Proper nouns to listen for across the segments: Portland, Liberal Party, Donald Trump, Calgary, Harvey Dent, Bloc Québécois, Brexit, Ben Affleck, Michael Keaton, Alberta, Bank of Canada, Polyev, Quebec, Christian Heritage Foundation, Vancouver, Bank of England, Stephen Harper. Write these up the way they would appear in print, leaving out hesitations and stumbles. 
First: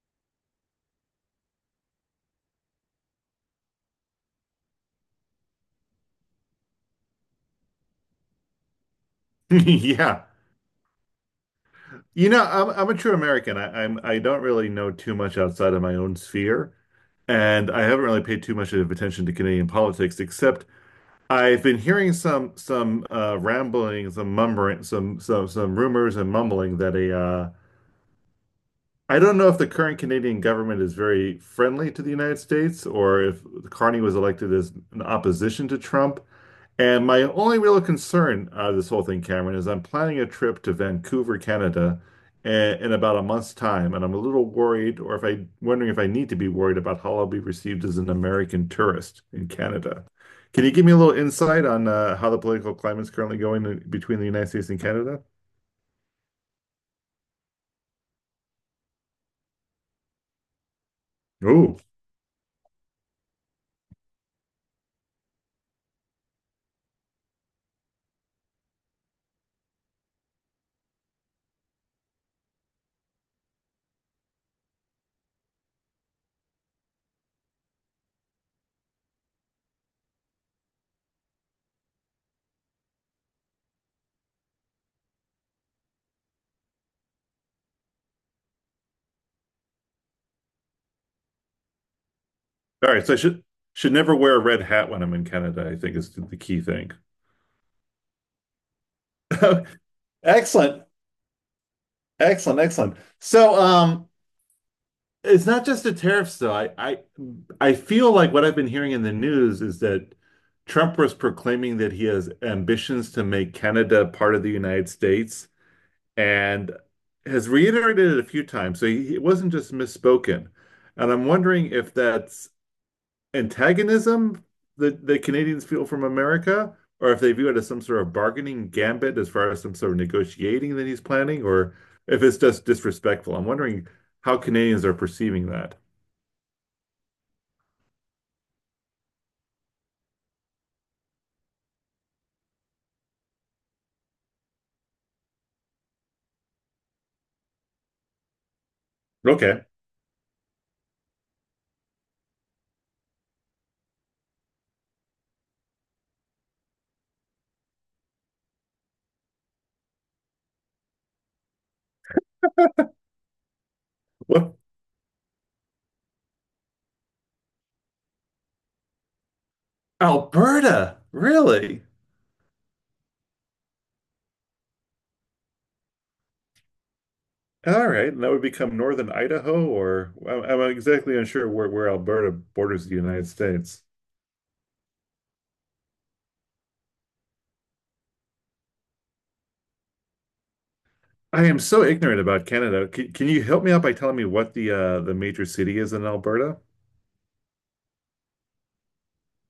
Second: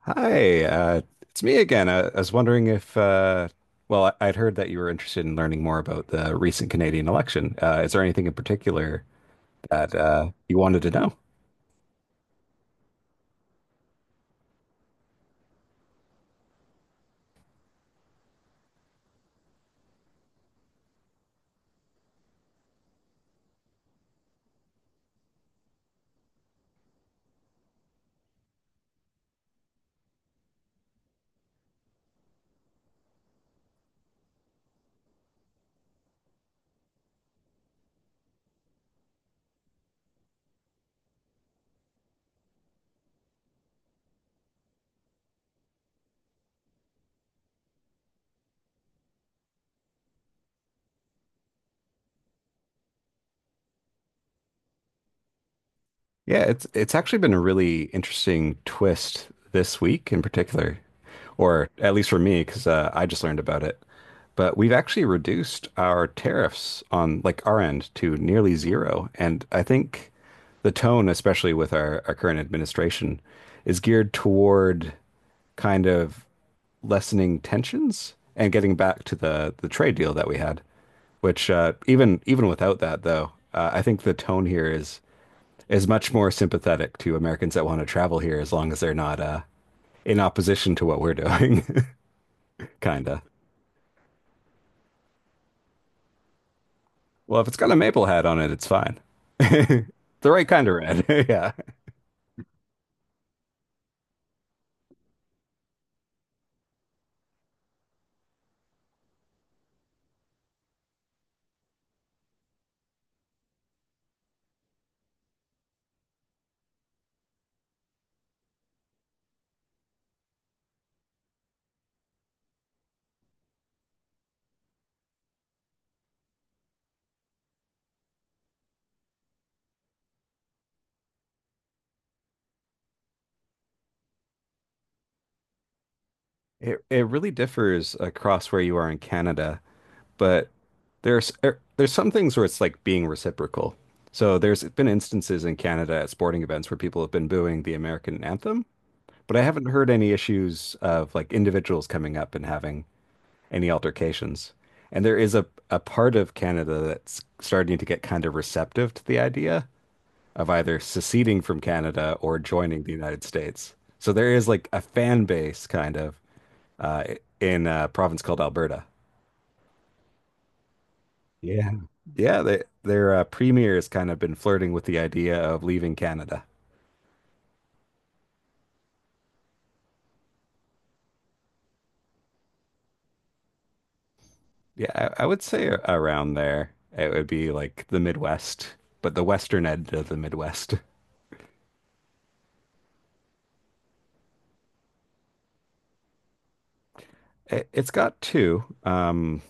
Hi, it's me again. I was wondering if, I'd heard that you were interested in learning more about the recent Canadian election. Is there anything in particular that Yeah. You wanted to know? You know, I'm a true American. I don't really know too much outside of my own sphere, and I haven't really paid too much of attention to Canadian politics, except I've been hearing some rambling, some mumbling, some rumors and mumbling that a I don't know if the current Canadian government is very friendly to the United States, or if Carney was elected as an opposition to Trump. And my only real concern this whole thing, Cameron, is I'm planning a trip to Vancouver, Canada, in about a month's time, and I'm a little worried, or if I wondering if I need to be worried about how I'll be received as an American tourist in Canada. Can you give me a little insight on how the political climate's currently going between the United States and Canada? Yeah, it's actually been a really interesting twist this week in particular, or Oh. at least for me, because I just learned about it. But we've actually reduced our tariffs on like our end to nearly zero, and I think the tone, especially with our current administration, is geared toward kind of lessening tensions and getting back to the trade deal that we had. Which even without that, though, I think the tone here is much more sympathetic to Americans that want to travel here as long as they're not in opposition to what we're doing. All right, so I Kinda. Should never wear a red hat when I'm in Canada, I think is the key thing. Well, if it's got a maple hat on it, it's fine. The right kind of Excellent. red. Yeah. Excellent, excellent. So, it's not just the tariffs though. I feel like what I've been hearing in the news is that Trump was proclaiming that he has ambitions to make Canada part of the United States, and has reiterated it a few times. So it wasn't just misspoken. And I'm wondering if that's antagonism that the Canadians feel from America, or if they view it as some sort of bargaining gambit as far as some sort of negotiating that he's planning, or if it's just disrespectful. I'm wondering how Canadians are perceiving that. It really differs across where you are in Canada, but there's some things where it's like being reciprocal. So there's been instances in Canada at sporting events where people have been booing the American anthem, but I Okay. haven't heard any issues of like individuals coming up and having any altercations. And there is a part of Canada that's starting to get kind of receptive to the idea of either seceding from Canada or joining the United States. So there is Well, like a fan base kind of uh, in a province called Alberta. Alberta, Yeah. really? Yeah, their premier has kind of been flirting with the idea of leaving Canada. All right, and that would become Northern Idaho, or I'm exactly unsure where Alberta borders the United States. Yeah, I would say around there. It would be like the Midwest, but the western end of the Midwest. I am so ignorant about Canada. Can you help me out by telling me what the major city is in Alberta? It's got two.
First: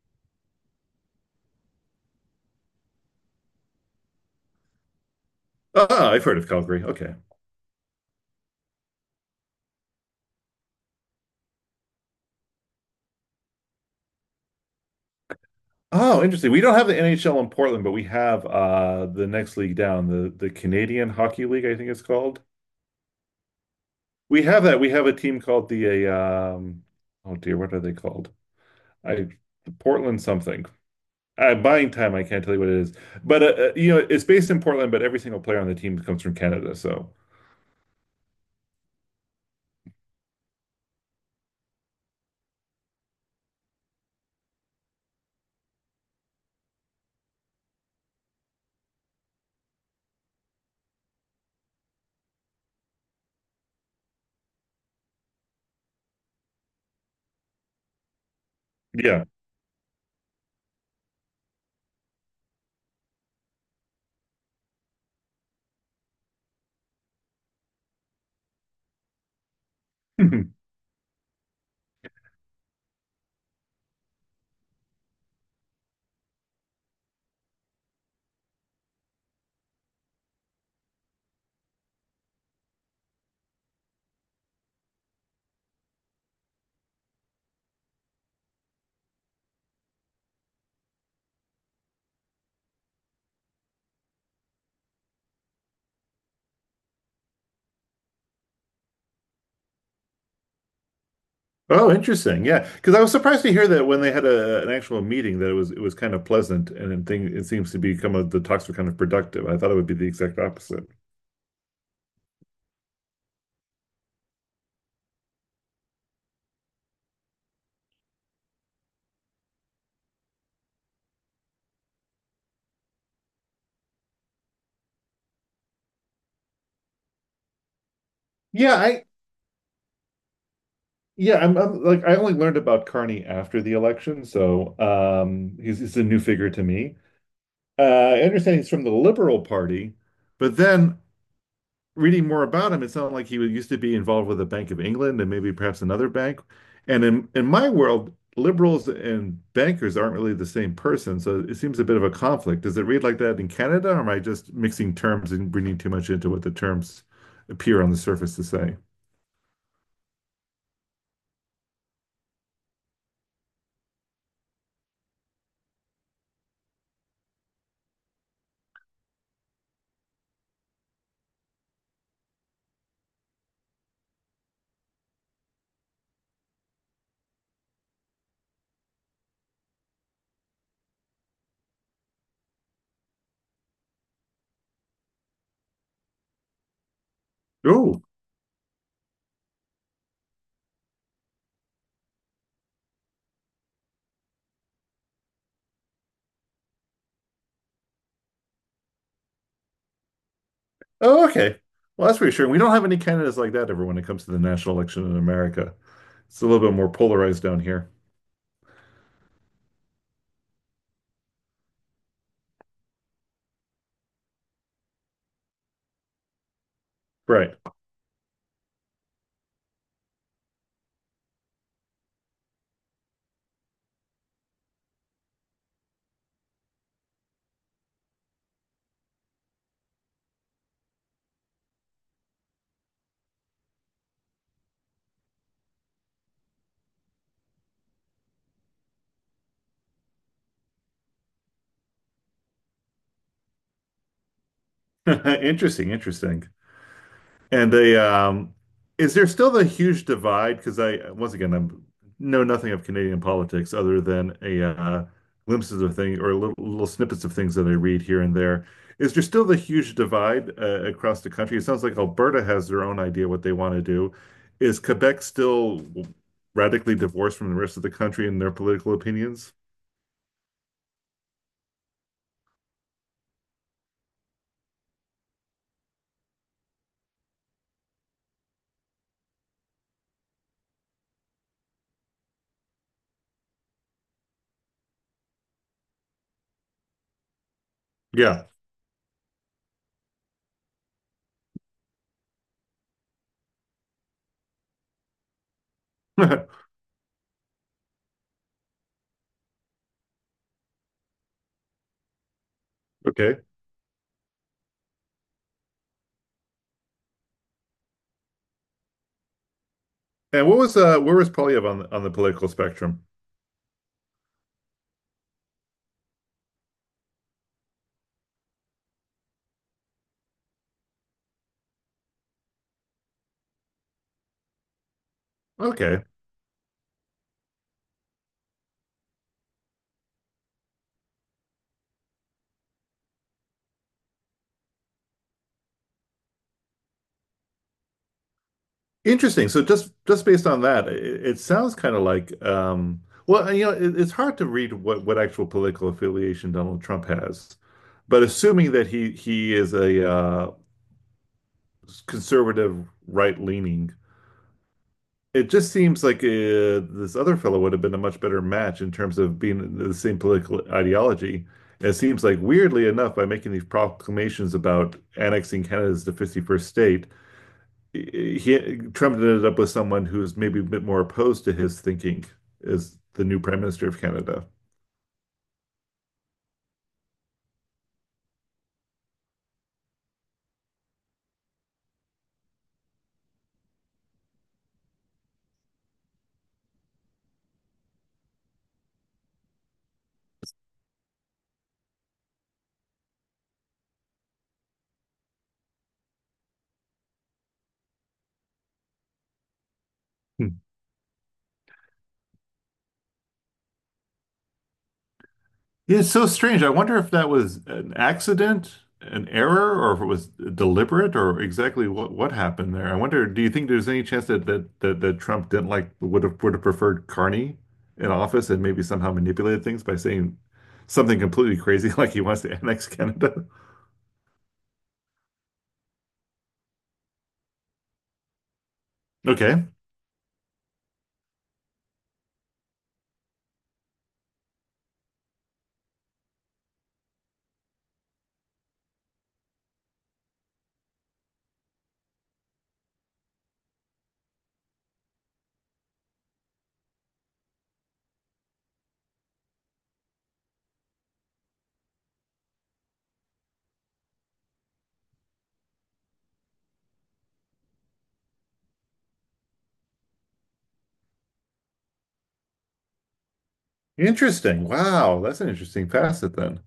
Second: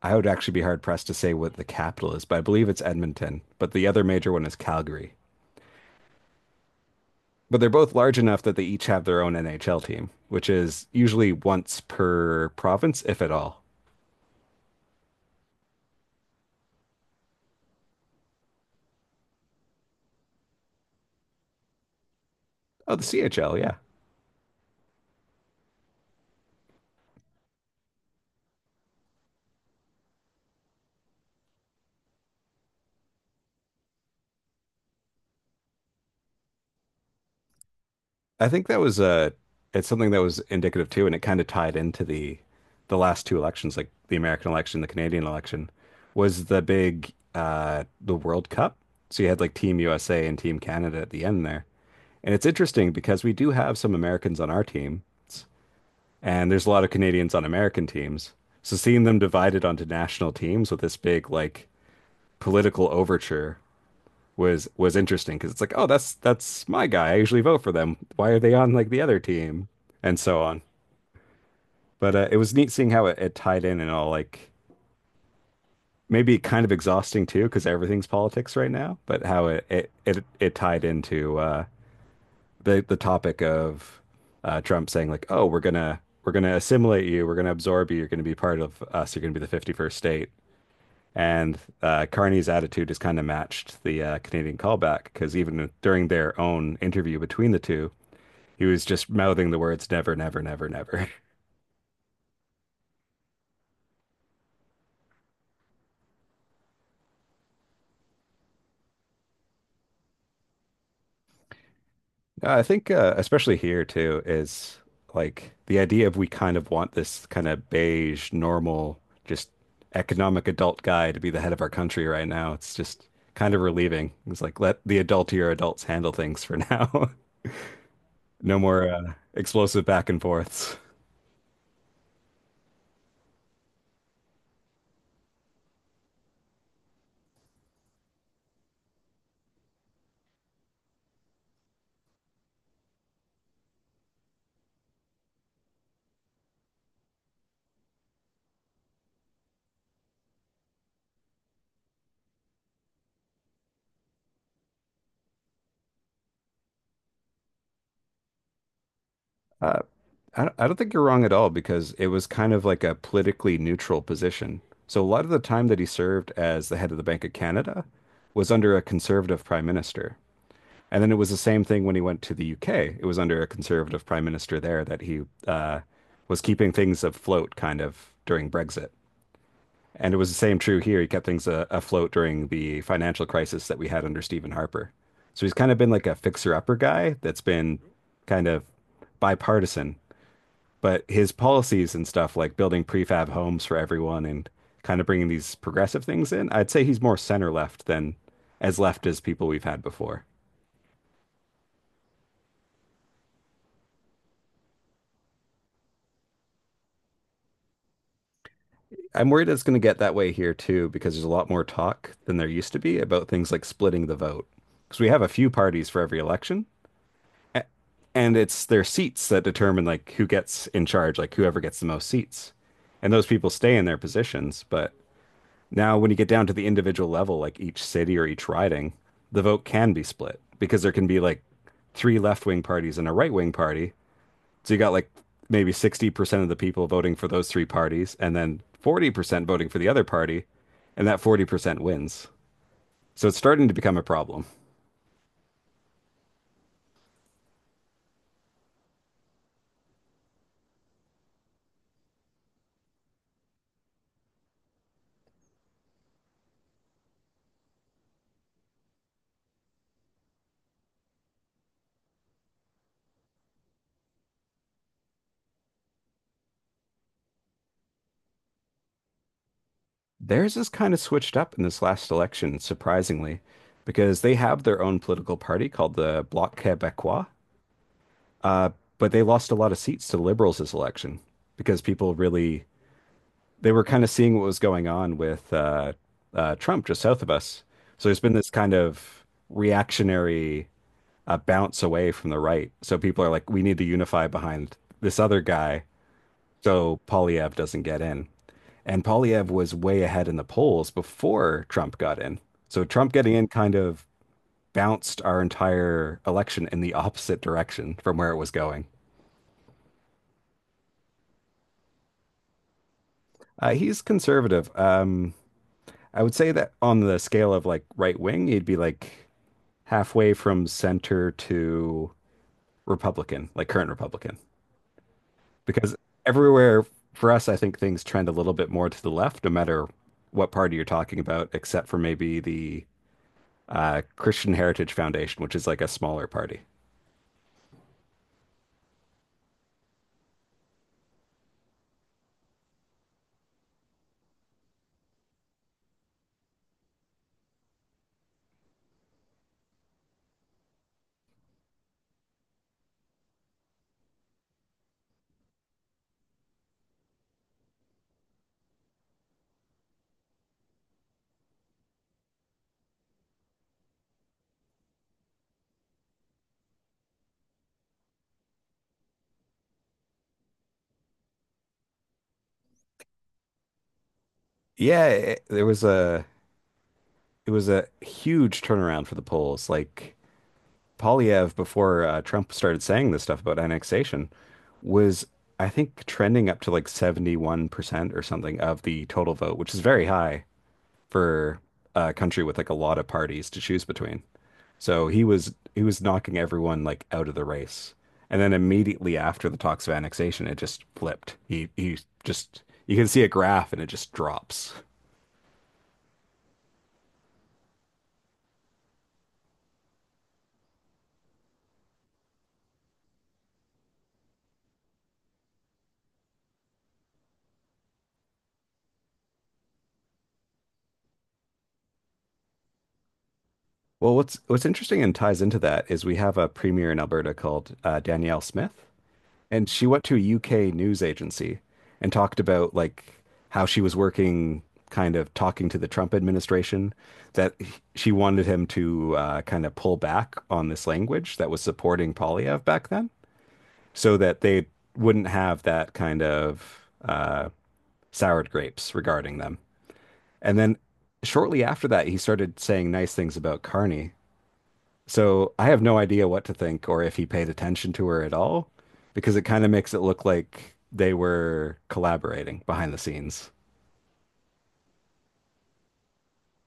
I would actually be hard pressed to say what the capital is, but I believe it's Edmonton. But the other major one is Calgary. Ah, I've heard of Calgary. Okay. But they're both large enough that they each have their own NHL team, which is usually once per province, if at all. Oh, interesting. We don't have the NHL in Portland, but we have the next league down, the Canadian Hockey League, I think it's called. Oh, the CHL, yeah. We have that. We have a team called the oh dear, what are they called? I Portland something. Buying time, I can't tell you what it is. But you know, it's based in Portland, but every single player on the team comes from Canada, so I think that was it's something that was indicative too, and it kind of tied into the last two elections, like the American election, the Canadian election, was the big the World Cup. So you had like Team USA and Team Canada at the end there. And it's interesting because we do have some Americans on our teams, and there's a lot of Canadians on American teams. So seeing them yeah. divided onto national teams with this big like political overture was interesting because it's like, oh, that's my guy. I usually vote for them. Why are they on like the other team? And so Mhm. on. But it was neat seeing how it tied in and all like maybe kind of exhausting too because everything's politics right now. But how it tied into the topic of Trump saying like, oh, we're gonna assimilate you, we're gonna absorb you, you're gonna be part of us, you're gonna be the 51st state. And Carney's attitude is kind of matched the Canadian callback because even during their own interview between the two, he was just mouthing the words never, never, never, never. Oh, interesting. Yeah, because I was surprised to hear that when they had an actual meeting that it was kind of pleasant, and it, thing, it seems to become kind the talks were kind of productive. I thought it would be the exact opposite. I think, especially here too, is like the idea of we kind of want this kind of beige, normal, just economic adult guy to be the head of our country right now. It's just kind of relieving. It's like let the adultier adults handle things for now. No Yeah, more I explosive back and forths. yeah, I'm like I only learned about Carney after the election, so he's a new figure to me. I understand he's from the Liberal Party, but then reading more about him, it sounded like he was used to be involved with the Bank of England, and maybe perhaps another bank. And in my world, liberals and bankers aren't really the same person, so it seems a bit of a conflict. Does it read like that in Canada, or am I just mixing terms and reading too much into what the terms appear on the surface to say? Uh, I don't think you're wrong at all because it was kind of like a politically neutral position. So a lot of the time that he served as the head of the Bank of Canada was under a conservative prime minister. And then it was the same thing when he went to the UK. It was under a conservative prime minister there that he uh, was keeping things afloat kind of during Brexit. And it was the same true here. He kept things afloat during the financial crisis that we had under Stephen Harper. So he's kind of been like a fixer-upper guy that's been Oh. kind of bipartisan, but his policies and stuff like building prefab homes for everyone and kind of bringing these progressive things in, I'd say he's more center left than as left as people we've had before. Oh, okay. Well, that's reassuring. We don't have any candidates like that ever when it comes to the national election in America. It's a little bit more polarized down here. I'm worried it's going to get that way here too because there's a lot more talk than there used to be about things like splitting the vote. Because we have a few parties for every election, Right. and it's their seats that determine like who gets in charge, like whoever gets the most seats. And those people stay in their positions, but now, when you get down to the individual level, like each city or each riding, the vote can be split because there can be like three left wing parties and a right wing party. So you got like maybe 60% of the people voting for those three parties and then 40% voting for the other party, and that 40% wins. So it's starting to become a problem. Interesting, interesting. And is there still the huge divide? Because I, once again, I'm know nothing of Canadian politics other than a glimpses of things, or little snippets of things that I read here and there. Is there still the huge divide across the country? It sounds like Alberta has their own idea what they want to do. Is Quebec still radically divorced from the rest of the country in their political opinions? Theirs is kind of switched up in this last election, surprisingly, because they have their own political party called the Bloc Québécois, uh, but they lost a lot of seats to Liberals this election because people really they were kind of seeing what was going on with Trump just south of us. So there's been Yeah. this kind of reactionary bounce away from the right. So people are like, we need to unify behind this other guy so Polyev doesn't get in. And Polyev was way ahead in the polls before Trump got in. So Trump getting Okay. in kind of bounced our entire election in the opposite direction from where it was going. And what was where was Polyev on on the political spectrum? He's conservative. I would say that on the scale of like right wing, he'd be like halfway from center to Republican, like current Republican. Because Okay. everywhere for us, I think things trend a little bit more to the left, no matter what party you're talking about, except for maybe the Christian Heritage Foundation, which is like a smaller party. Interesting. So just based on that, it sounds kind of like well, you know, it's hard to read what actual political affiliation Donald Trump has. But assuming that he is a conservative right-leaning, it just seems like this other fellow would have been a much better match in terms of being the same political ideology. It seems like, weirdly enough, by making these proclamations about annexing Canada's the 51st state, he Trump ended up with someone who's maybe a bit more opposed to his thinking as the new Prime Minister of Canada. Yeah, it was a huge turnaround for the polls. Like Polyev, before Trump started saying this stuff about annexation, was I think trending up to like 71% or something of the total vote, which is very high for a country with like a lot of parties to choose between. So he was knocking everyone like out of the race. And then immediately after the talks of annexation, it Hmm. just flipped. He just you can see a graph and it just drops. Yeah, it's so strange. I wonder if that was an accident, an error, or if it was deliberate, or exactly what happened there. I wonder, do you think there's any chance that Trump didn't like would have preferred Carney in office, and maybe somehow manipulated things by saying something completely crazy like he wants to annex Canada? Well, what's interesting and ties into that is we have a premier in Alberta called Danielle Smith. Okay. And she went to a UK news agency and talked about like how she was working, kind of talking to the Trump administration, that she wanted him to kind of pull back on this language that was supporting Polyev back then, so that they wouldn't have that kind of soured grapes regarding them. And then shortly after that, he started saying nice things about Carney. So I have no idea what to think or if he paid attention to her at all, because it kind of makes it look like they were collaborating behind the scenes. Interesting. Wow, that's an interesting facet then.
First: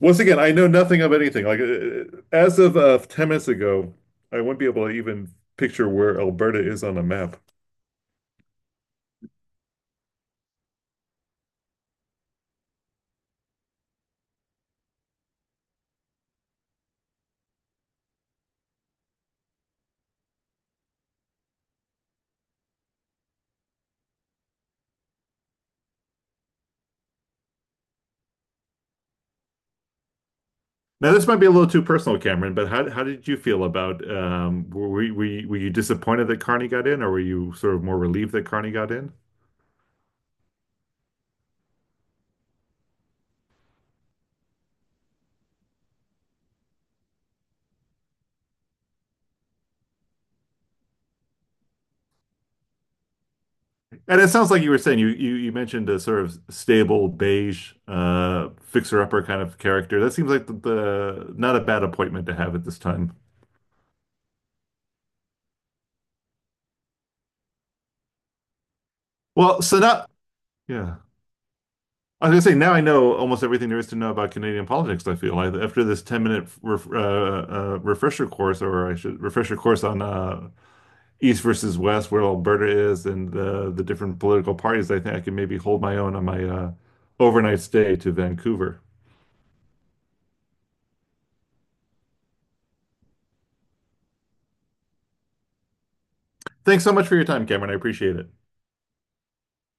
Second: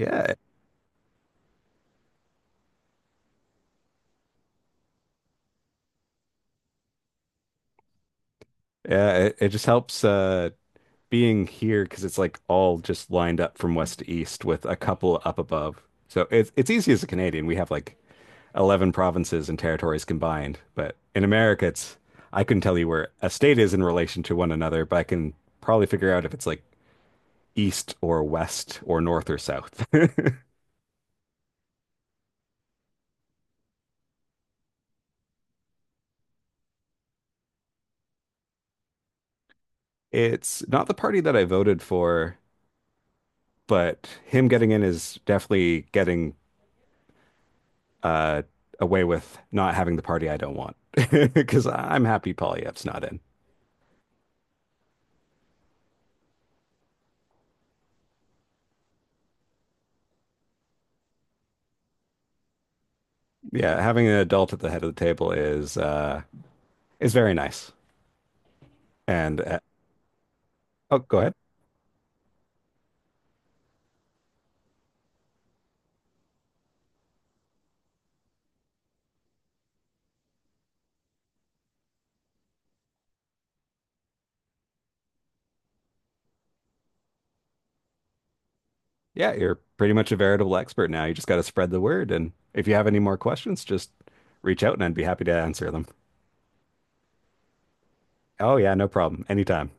Once again, I know nothing of anything. Like as of 10 minutes ago, I wouldn't be able to even picture where Alberta is on a map. yeah, it just helps being here because it's like all just lined up from west to east with a couple up above. So it's easy as a Canadian. We have like 11 provinces and territories combined, but in America it's I couldn't tell you where a state is in relation to one another, but I can probably figure out if it's like east or west or north or south. Now, this might be a little too personal, Cameron, but how did you feel about were you, were you disappointed that Carney got in, or were you sort of more relieved that Carney got in? It's not the party that I voted for, but him getting in is definitely getting uh, away with not having the party I don't want. Because I'm happy Polyef's not in. And it sounds like you were saying you mentioned a sort of stable beige fixer-upper kind of character. That seems like the not a bad appointment to have at this time. Yeah, having an adult at the head of the table is very nice. And Well, so not yeah. oh, go ahead. I was gonna say now I know almost everything there is to know about Canadian politics. I feel like after this 10 minute refresher course, on East versus West, where Alberta is, and the different political parties. I think I can maybe hold my own on my overnight stay to Vancouver. Yeah, you're pretty much a veritable expert now. You just got to spread the word. And if you have any more questions, just reach out and I'd be happy to answer them. Thanks so much for your time, Cameron. I appreciate it. Oh yeah, no problem. Anytime.